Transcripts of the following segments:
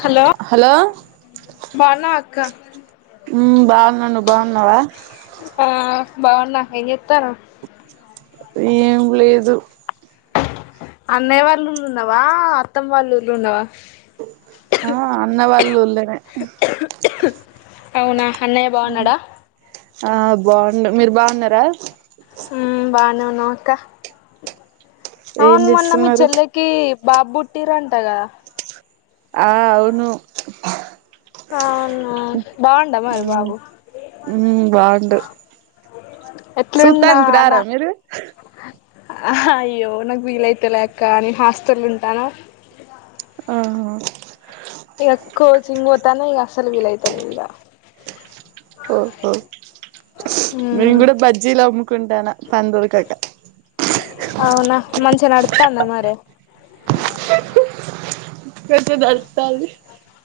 Hello బనా అక్క బాగున్నాను నువ్ బాగున్నావా హ బావన్నా ఎమ్ చెత్తానవ్ ఏం లేదు అన్నయ్య వాళ్ళుార్లో ఉన్నవా అత్తమ్మ వాళ్ళుర్లో ఉన్నవా ఆ అన్న వా ల్ ఊళ్లో నె [inaudible] అవునా అన్నయ్య బాగున్నాడా ఆ బాగుండు మీరు బాగున్నారా ఉ బానె అక్కా ఏం అవున్ మొన్న మీ చేస్తున్నారు చెల్లకి బాబుబుట్టిరంట కదా ఆ అవును [inaudible] ఆ బాగుండు ఎట్లున్నా సూతానికి నా నా రారా మీరు అయ్యో నాకు వీలైతే లేక్క నేను హాస్టల్ ఉంటాను ఆ ఇక కోచింగ్ పోతన ఈక అసలు విల్ [unintelligible] ఇక ఓహో మ్మ్ మెమ్ కూడా బజ్జీల కుంటాను అవునా మంచిష - - తందా మరే కదిే దర్తాల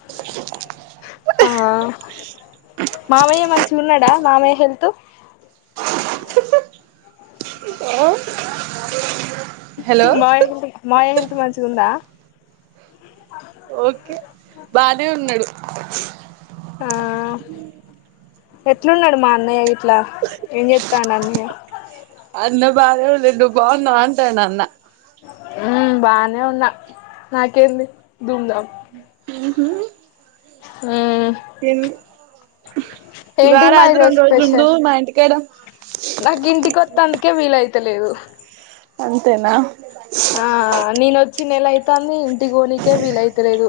[unintelligible] ఆ మామయ్య మంచి ఉన్నాడా మామయ్య హెల్త్ హలో మ [unintelligible] మ [unintelligible] ఎ మంచిగు ఉందా ఓకే బానే ఉన్నాడు ఆ ఎట్లున్నాడు మా అన్నయ్య ఇట్లా ఏం చేస్తాండు అన్నయ్య అన్న బానె ఉంన్నడు నువ్వు బాగుంన్నావు అంటాండు అన్న హ బానే ఉన్నా నాకేంది దూందాం ఆ ఇన్ ఏంటిది మరి రారాదు ఈరోజు రెండు రోజులు ఉందు స్పెషల్ మా ఇంటికాడ నాకు ఇంటికొత్తందుకే వీలయితలేదు అంతేనా ఆ నేను వచ్చినెలా అయి తాంది ఇంటికి పోనికే వీలయితలేదు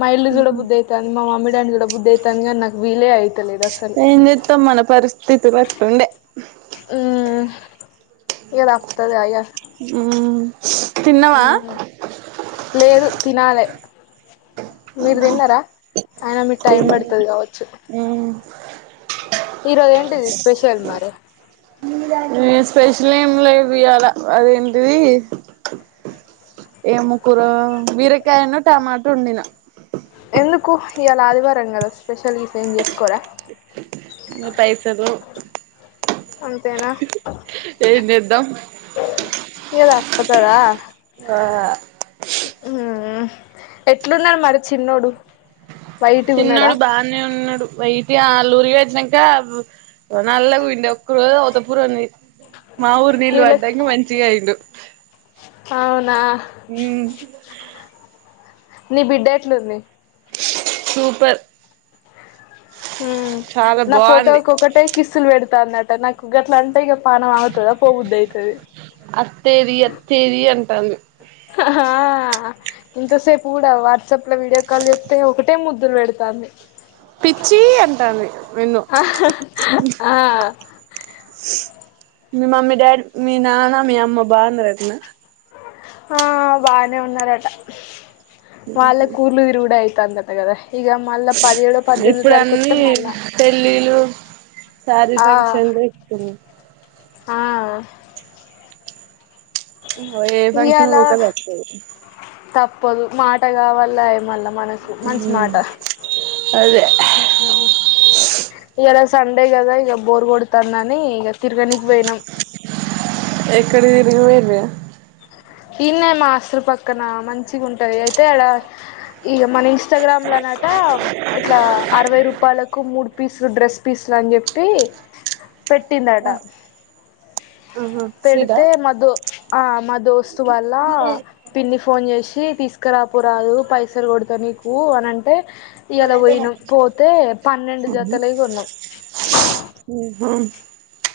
మా ఇల్లు చూడ బుద్ధి అయితంది మా మమ్మీ డాడీని చూడ బుద్ధి అయితంది గాని నాకు వీలే అయితలేదు అసలు ఏం చేత్తాం మన పరిస్థితులు అట్లుండే ఊ ఇగ [unintelligible] ఇగ ఉ ఉ లేదు తినాలే మీరు తిన్నారా అయినా మీకు టైం పడుతది కావచ్చు మ్మ్ ఈ రోజు ఎంటది స్పెషల్ మరి స్పెషల్ ఏం లేవు ఇవాలా అదేంటిది ఏ ము కూర బీరకాయను టమాటో వండిన ఎందుకు ఇయాలా ఆదివారం కదా స్పెషల్ గిషల్ ఏం చేసుకోరా మీ పైసలు అంతేనా ఏం చేదం ఇంగ తప్పతదా ఆ ఉ ఎట్లున్నాడు మరి చిన్నోడు వైట్గా ఉన్నాడా చిన్నోడు బానే ఉన్నాడు వై ఇ ఆళ్ళురికి పోయిచ్చినాక నల్లగుండె ఒక్క రోజు అవతపుూరు ఉంది మా ఊర్ నీలు నీళ్ళ పడంగా మంచిగయ్యిండు అవునా ఉ నీ బిడ్డ ఎట్లుంది సూపర్ హు చాలా నా బాగుంది ఫోటోకి ఒక్కటే కిసులు పెడు తంది అట నాకు గట్లా అంటే ఇగ పణం ఆగుతుదా పోబుది అయితది టంగ్ ఆ ఇంతసేపు కూడా వాట్సాప్ లో వీడియో కాల్ చేతే ఒకటే ముద్దులు పెడతాంది పిచ్చి అంటాంది నిన్ను ఆ మీ మమ్మీ డాడీ మీ నాన్న మీ అమ్మ బానారటన ఆ బానే ఉన్నారట వాళ్ళక్ ఊర్లు తిరుగుడు అయి తందట గద ఇప్పుడు అన్ని మళ్ళా పెళ్ళిలు శారీ ఆ ఫంక్షన్లు ఎక్కువ ఆ ఏ ఫంక్షన్ ఇయ్యాల బక తప్పదు తప్పదు మాట కావల ఏమల్ల మనసు మంచి మాట అదే ఉమ్ ఏ రోజ్ సండే కదా ఇగ బోర్ కొడతందని ఇక తిరగనీకి పోయినాం ఎక్కడ తిరిగి పోయిరే ఈన్నే మా హాస్టల్ పక్కన మంచిగా ఉంటది అయితే అడ ఈ మన ఇంస్టాగ్రామ్లోనట ఇట్లా అరవై రూపాయలకు మూడు పీసులు డ్రెస్ పీసులు అని చెప్పి పెట్టిందట ఆహా స్వీటా పెడితే మా దో ఆ మా దోస్ త్ వల్ల పిన్ని ఫోన్ చేసి తీస్ తీసుకురాపోరా అది పైసలు కొడతా నీకు అనంటే హ్మ్మ్ పన్నెండు జతలయి కొన్నాం హు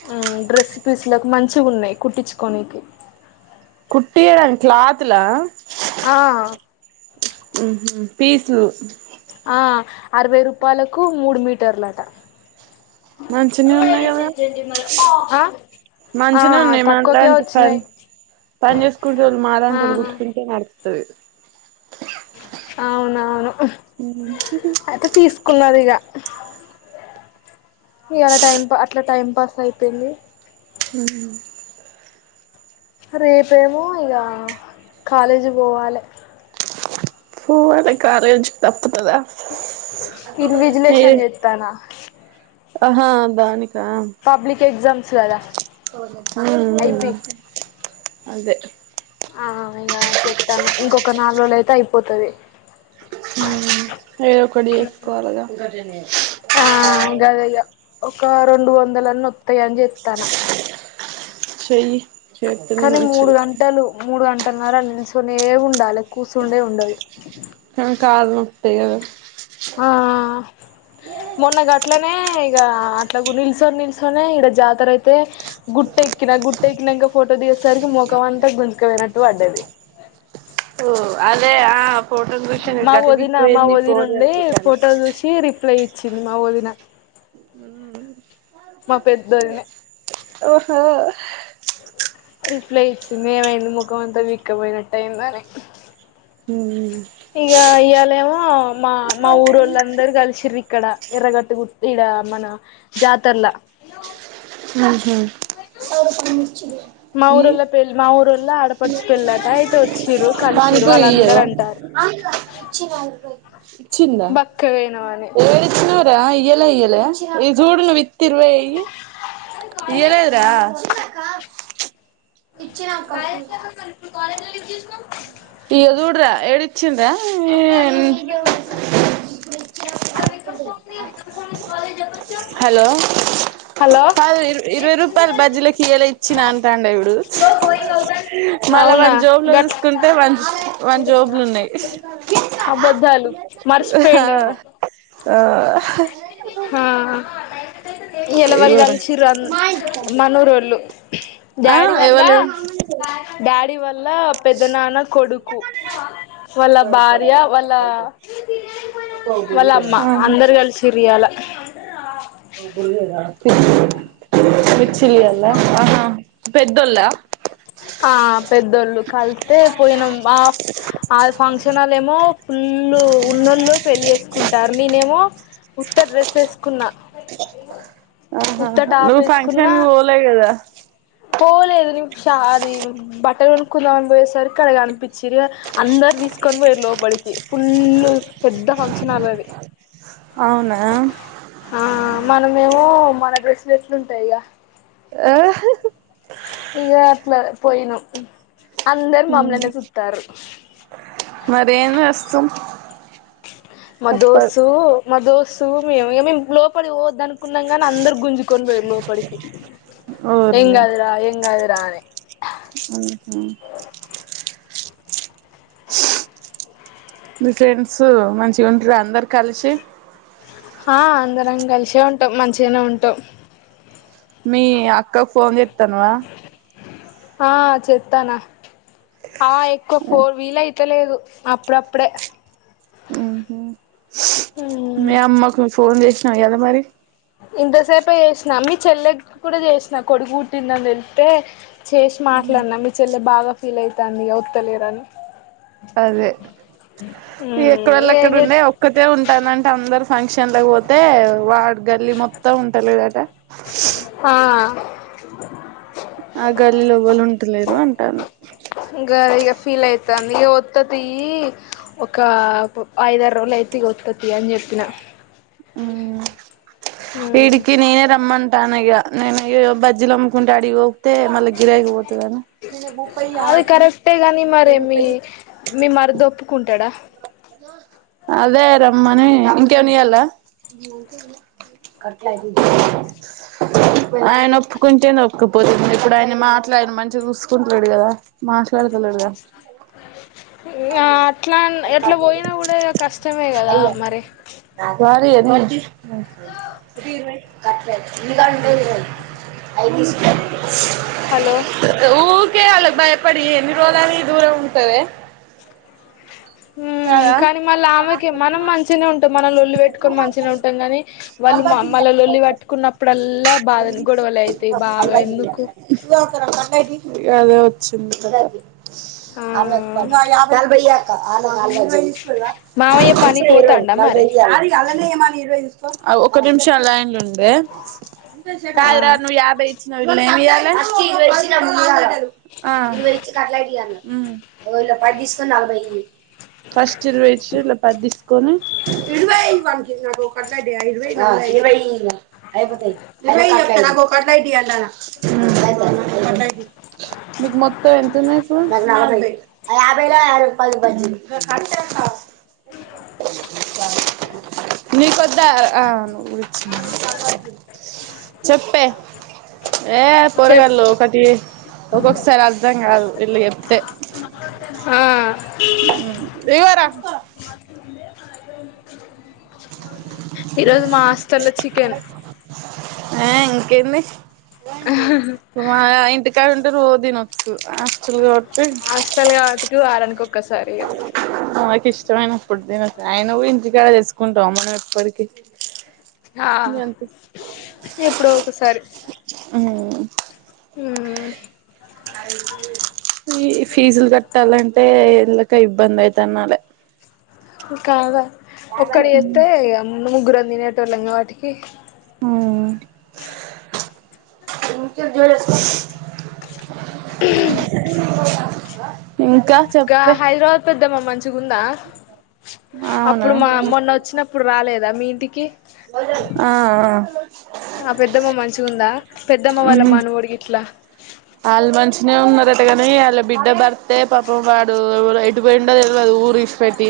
మ్మ్ డ్రెస్ పీస్లలకు మంచి ఉన్నాయి కుట్టించుకోనికి హీడన్ క్లాత్ల ఆ మ్మ్ హ్మ్ పీసులు ఆ అరవై రూపాయలకు మూడు మీటర్లట మంచిన ఉన్నాయి కదా ఆ ఆ మంచిన ఉన్నాయి తక్కువకే మనలాంటి పన్ వచ్చినాయి పని చేసుకుంటే వాళ్ళు మాలాంటి ఆ వాళ్ళు గుట్టుకుంటే నడుత త అవునవును అయితే తీసుకున్నారు ఇగ ఇవాళ టైం టు అట్లా టైం పాస్ అయిపోయింది మ్మ్ రేపు ఏమో ఇగ కాలేజీకి పోవాలి పోవులే కాలేజ్ తప్పద్ ఇన్ ఏ విజలేషన్ చెత్తన్న ఆహా దానిక్ తమ్ ఎగ్జమ్స్ గద ఓహో మ్మ్ హ్మ్ అదే ఆ ఇక చెప్తాను ఇంకొక నాలుగు రోజు అయితే అయిపోతది మ్మ్ ఏదో ఒకటి చేసుకోవాలగా ఆ గదే ఇగ ఒక రెండు వందలన్న వస్తాయని చేత్తన చెయ్ కానీ మూడు గంటలు మూడు గంట పన్నరా నిల్సునే ఉండాలి కూసుండే ఉండదు అంతే గద ఆ మొన్న గట్లనే ఇగ అట్లాగ నిల్స నిల్సు తినే ఇడ జాతర అయితే గుట్టెక్కిన గుట్ట ఎక్కినంకా ఫోటో తీసేసరికి మఖం అంతా గుంజుకు పోయినట్టు పడ్డది ఓ అదే ఆ ఫోటోను చూసి నేను మా గత వీక్ వదిన మా పోయింది వదిన్ ఫోన్ నుండి అనుకుంటాను ఫోటో చూసి రిప్లై సినిమా వదిన మా పెద్దోదినే ఓహో రిప్లై ఇచ్చింది ఏమైంది ముఖం అంతా విక్కపోయినట్ట్ట అయిందా అని మ్మ్ ఇగ ఇయ్యాలేమో మా మా ఊరోళ్ళు అందరు కలిసిర్ ఇక్కడ ఎర్రగట్టు గు ఇడ మన జాతి తల్ల మ్మ్ మ్మ్ మా ఊరోళ్ళ పెళ్ మా ఊరోళ్ళ ఆడపడుచు పెళ్ళట అయితే వచ్చిర్రు కలిసిర్రు పనిపవ ఇయ్యావా వాళ్ళందరు అంటారు ఇచ్చిందా బక్కగ అయినవ్ అని ఏడుచ్చినవుర ఇయ్యలా అయ్య ఈ జూడును విత్ తిరువే ఈ ఇయ్యాలేదు రా ఇచ్చినా అక్కా ప్పు కాలేజ్ అల్కి ఇక చూడరా ఏడిచ్ ఇచ్చిందా ఏ హలో హలో కాదు ఇ ఇరవై రూపాయలు బజ్జీలకి ఇయ్యలే ఇచ్చిన అంటాండు చూడు అవునా గ అదే వన్ వన్ జాబ్లు ఉన్నాయి. అబద్ధాలు ఆ హా ఇగోరా ఇలవైగాలు చిరు మనూ రోళ్లు ఆ డాడి వాల్ళ ఎవలేవు డాడి వాల్ లా పెద్దనానా కొడుకు వాళ్ళ భార్య వాళ్ళ [inaudible] సిరియాల [inaudible] విచ్చిలి వల్ల పెద్దోళ్ల ఆ పెద్దోళ్ళు కలిస్త పోయినం, ఆ ఆ ఫంక్షన్లో ఏమో ఫుల్లు ఉన్నోళ్ళు పెళ్ళి వేసుకుంటారు, నేనేమో ఉత్త డ్రెస్ వేసుకున్నా. ఉత్త టాప్ నువ్ వేసుకున్నా ఫంక్షన్ పోలే కదా పోలేదు ష అది బట్టలు కొనుక్కుందామని పోయే సరికిడగా అనిపించి, అందరు తీసుకొని పోయారు లోపలికి ఫుల్ పెద్ద ఫంక్షన్ హాల్ అది. అవునా ఓ మన డ్రెస్సులు ఎట్లుంటాయి ఇక ఆ ఇక అట్లా పోయిను అందరు మమలునే చుతారు మరేను వస్తుం మ దోసు మదో సు మేము లోపలి పోవద్దునుకునం గాని అందరు గుంజుకొని పోయిరు లోపలికి ఎం ఊర్ని కాదు ర ఎం కాదు ర అని ఊఉ మీ ఫ్రెండ్స్ మంచిగా ఉంటారు అందరు కలిసి ఆ అందరం కలిసే ఉంటాం మంచిగానే ఉంటాం మీ అక్కకు ఫోన్ చెబూతున్నావా ఆ చెస్తానా ఆ ఎక్కువ ఫోర్ వీల్ అయితలేదు అప్పుడప్పుడే మ్మ్ మీ అమ్మకు ఫోన్ చేసినా ఎద మరి ఇంతసేపే చేసినా, మీ చెల్లె కూడా చేసినా కొడుకు పుట్టిందని వెళ్తే చేసి మాట్లాడినా మీ చెల్లె బాగా ఫీల్ అవుతుంది ఇక ఒత్తలేరని అదే మ్మ్ ఎక్కడవళ అక్కడ ఏం చే ఉండే ఒక్కటే ఉంటానంటే అందరు ఫంక్షన్లా పో తె వా గల్లి మొత్తం ఉంటాలేదటా ఆ ఆ గల్లిలో ఎవలు ఉంటలేరు అంటన్ ది గరిగా ఫీల్ అవుతాంది, ఇ వత్తతి ఒక ఐదరు రోజులు అయిత ఇక వత్తతి అని చెప్పిన మ్ మ్మ్ ఇడుకి నేనే రమ్మం టాన ఇక నేను ఇో ఇక బజ్జిలు అమ్ముకుంటాడు అడికి పోతే మళ్ళ గిరయికపోతది అని అది కరెక్టే గాని మరి మీ మీ మరిది ఒప్పుకుంటాడా అదే రమ్మని ఇంకేమని ఇవ్యాలా, ఆయన ఒప్పుకుంటే ఒప్పుపోతుంది ఇప్పుడు ఆయన మాట్లాడు మంచి చూసుకుంటన్నాడు కదా మా [unintelligible] ఎట్లా పోయినా కూడా కష్టమే కదా మరి మ ఇవ కట్ ని కా ఇవ ఐ తీసు హలో ఊ కే వాళ్ళకి భయపడి ఎన్ని రోజులని దూరం ఉంటవే కానీ మళ్ళ ఆమెకే మనం మంచినే ఉంటాం మనం లొల్లి పెట్టుకొని మంచినే ఉంటాం కాని వాళ్ళు మళ్ళ లల్లి పట్టుకున్నప్పుడల్లా బాధ గొడవలు అవుతాయి బాగా ఎందుకు అదే వచ్చింది ఆ అమె బయక మామయ్య [unintelligible] పనికి పోతాండా న మరి అ అద [unintelligible] ఒక నిమిషం అలైన్ల ఉండే ఆ కాదురా ను యాభై ఎమ్ ఈయాలీ [unintelligible] ఆ ఎరవై ఇచి కట్‌లైట్ ఈయన్నా అళ పాటి తీసుకున్నళ్ భయ ఈయ్యి పడి టిస్కాన్ మికు మోట్టం నీ కొద్ద చెప్పే ఏ పే చెప్ రిగలో ఒకటి ఒక్కొక్కసారి అర్ధం కాదు వీళ్ళు చెప్తే ఆ మ్ రవార ఇరుజు మా హోస్టల్లో చికెన్ ఆ ఇంకేంది తమ ఇంటికా ఉంటే రో తినొచ్చు అస్లు ఆస్టల్ కావటి వారనుకో [unintelligible] సారిగా మనకి ఇష్టమైనప్పుడు తే ఆయన ఇంటికాడ చేసుకుంటాం మనం ఎప్పటికీ ఆ ఎప్పుడో ఒకసారి మ్మ్ ఈ ఫీజులు క ట్టాలంటే ఎందుకో ఇబ్బంది అయితున్నాల [unintelligible] ఒక్కడి [unintelligible] ముగ్గురు పోయేటోలం గా వాటికి ఆ ఇక హైదరాబాద్ పెద్దమ్మ మం చిుగుందా అవునా అప్పుడు మా మొన్న వోచ్చినప్పుడు రాలేదు ద మీ ఇంటికి ఆ ఆ పెద్దమ్మ మంచి గుందా పెద్దమ్మ వాళ్ళ మనువడు గిట్లా వాళ్ళు మంచినే ఉన్నారట. కానీ వాళ్ళ బిడ్డ బర్తె పాపం వాడు ఎటు పోయిండో తెలవదు. ఊర్ ఇడిస్ పెట్టి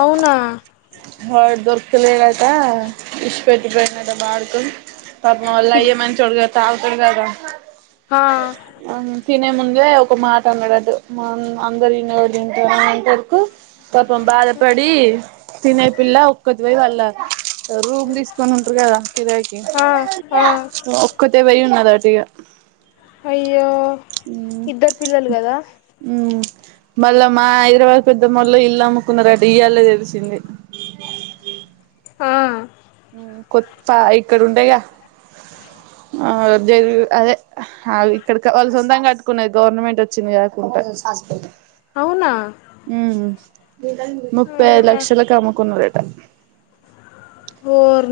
అవునా వాడు దొరక్కుతలేడంట ఇడీసీ పెట్టీ పోయిండట అంట బడ్కావ్ పాపం ఇద్ అల్లయ్య మంచోడు కాదు త [unintelligible] కాదా ఆ తినే ముందే ఒక మాట అన్నాడట మా అందరు ఇన్న [unintelligible] కు పాపం బాధపడి తినే పిల్ల ఒక్కది పోయ్య వళ్ళ రూమ్ తీసుకొని ఉంటారు కదా కిరాయికి ఆ ఆ ఒక్కతే పోయి ఉన్నద టిగా అయ్యో ఇద్దరు పిల్లలు కదా మ్ మళ్ళా మా హైదరాబాద్ పెద్ద మేళ్ళు ఇల్లు అమ్ముకున్నారు. అటా ఇయళ తెలిసింది. ఆ కొత్త ఇక్కడ ఉండేగా ఆ అదే ఇక్కడ వాళ్ళు సొంతం కట్టుకున్నాది. గవర్నమెంట్ వచ్చింది. కాకుండా అవునా హ్ ముప్పై ఐదు ఆహా లక్షలకు అమ్ముకున్నడ్ [unintelligible]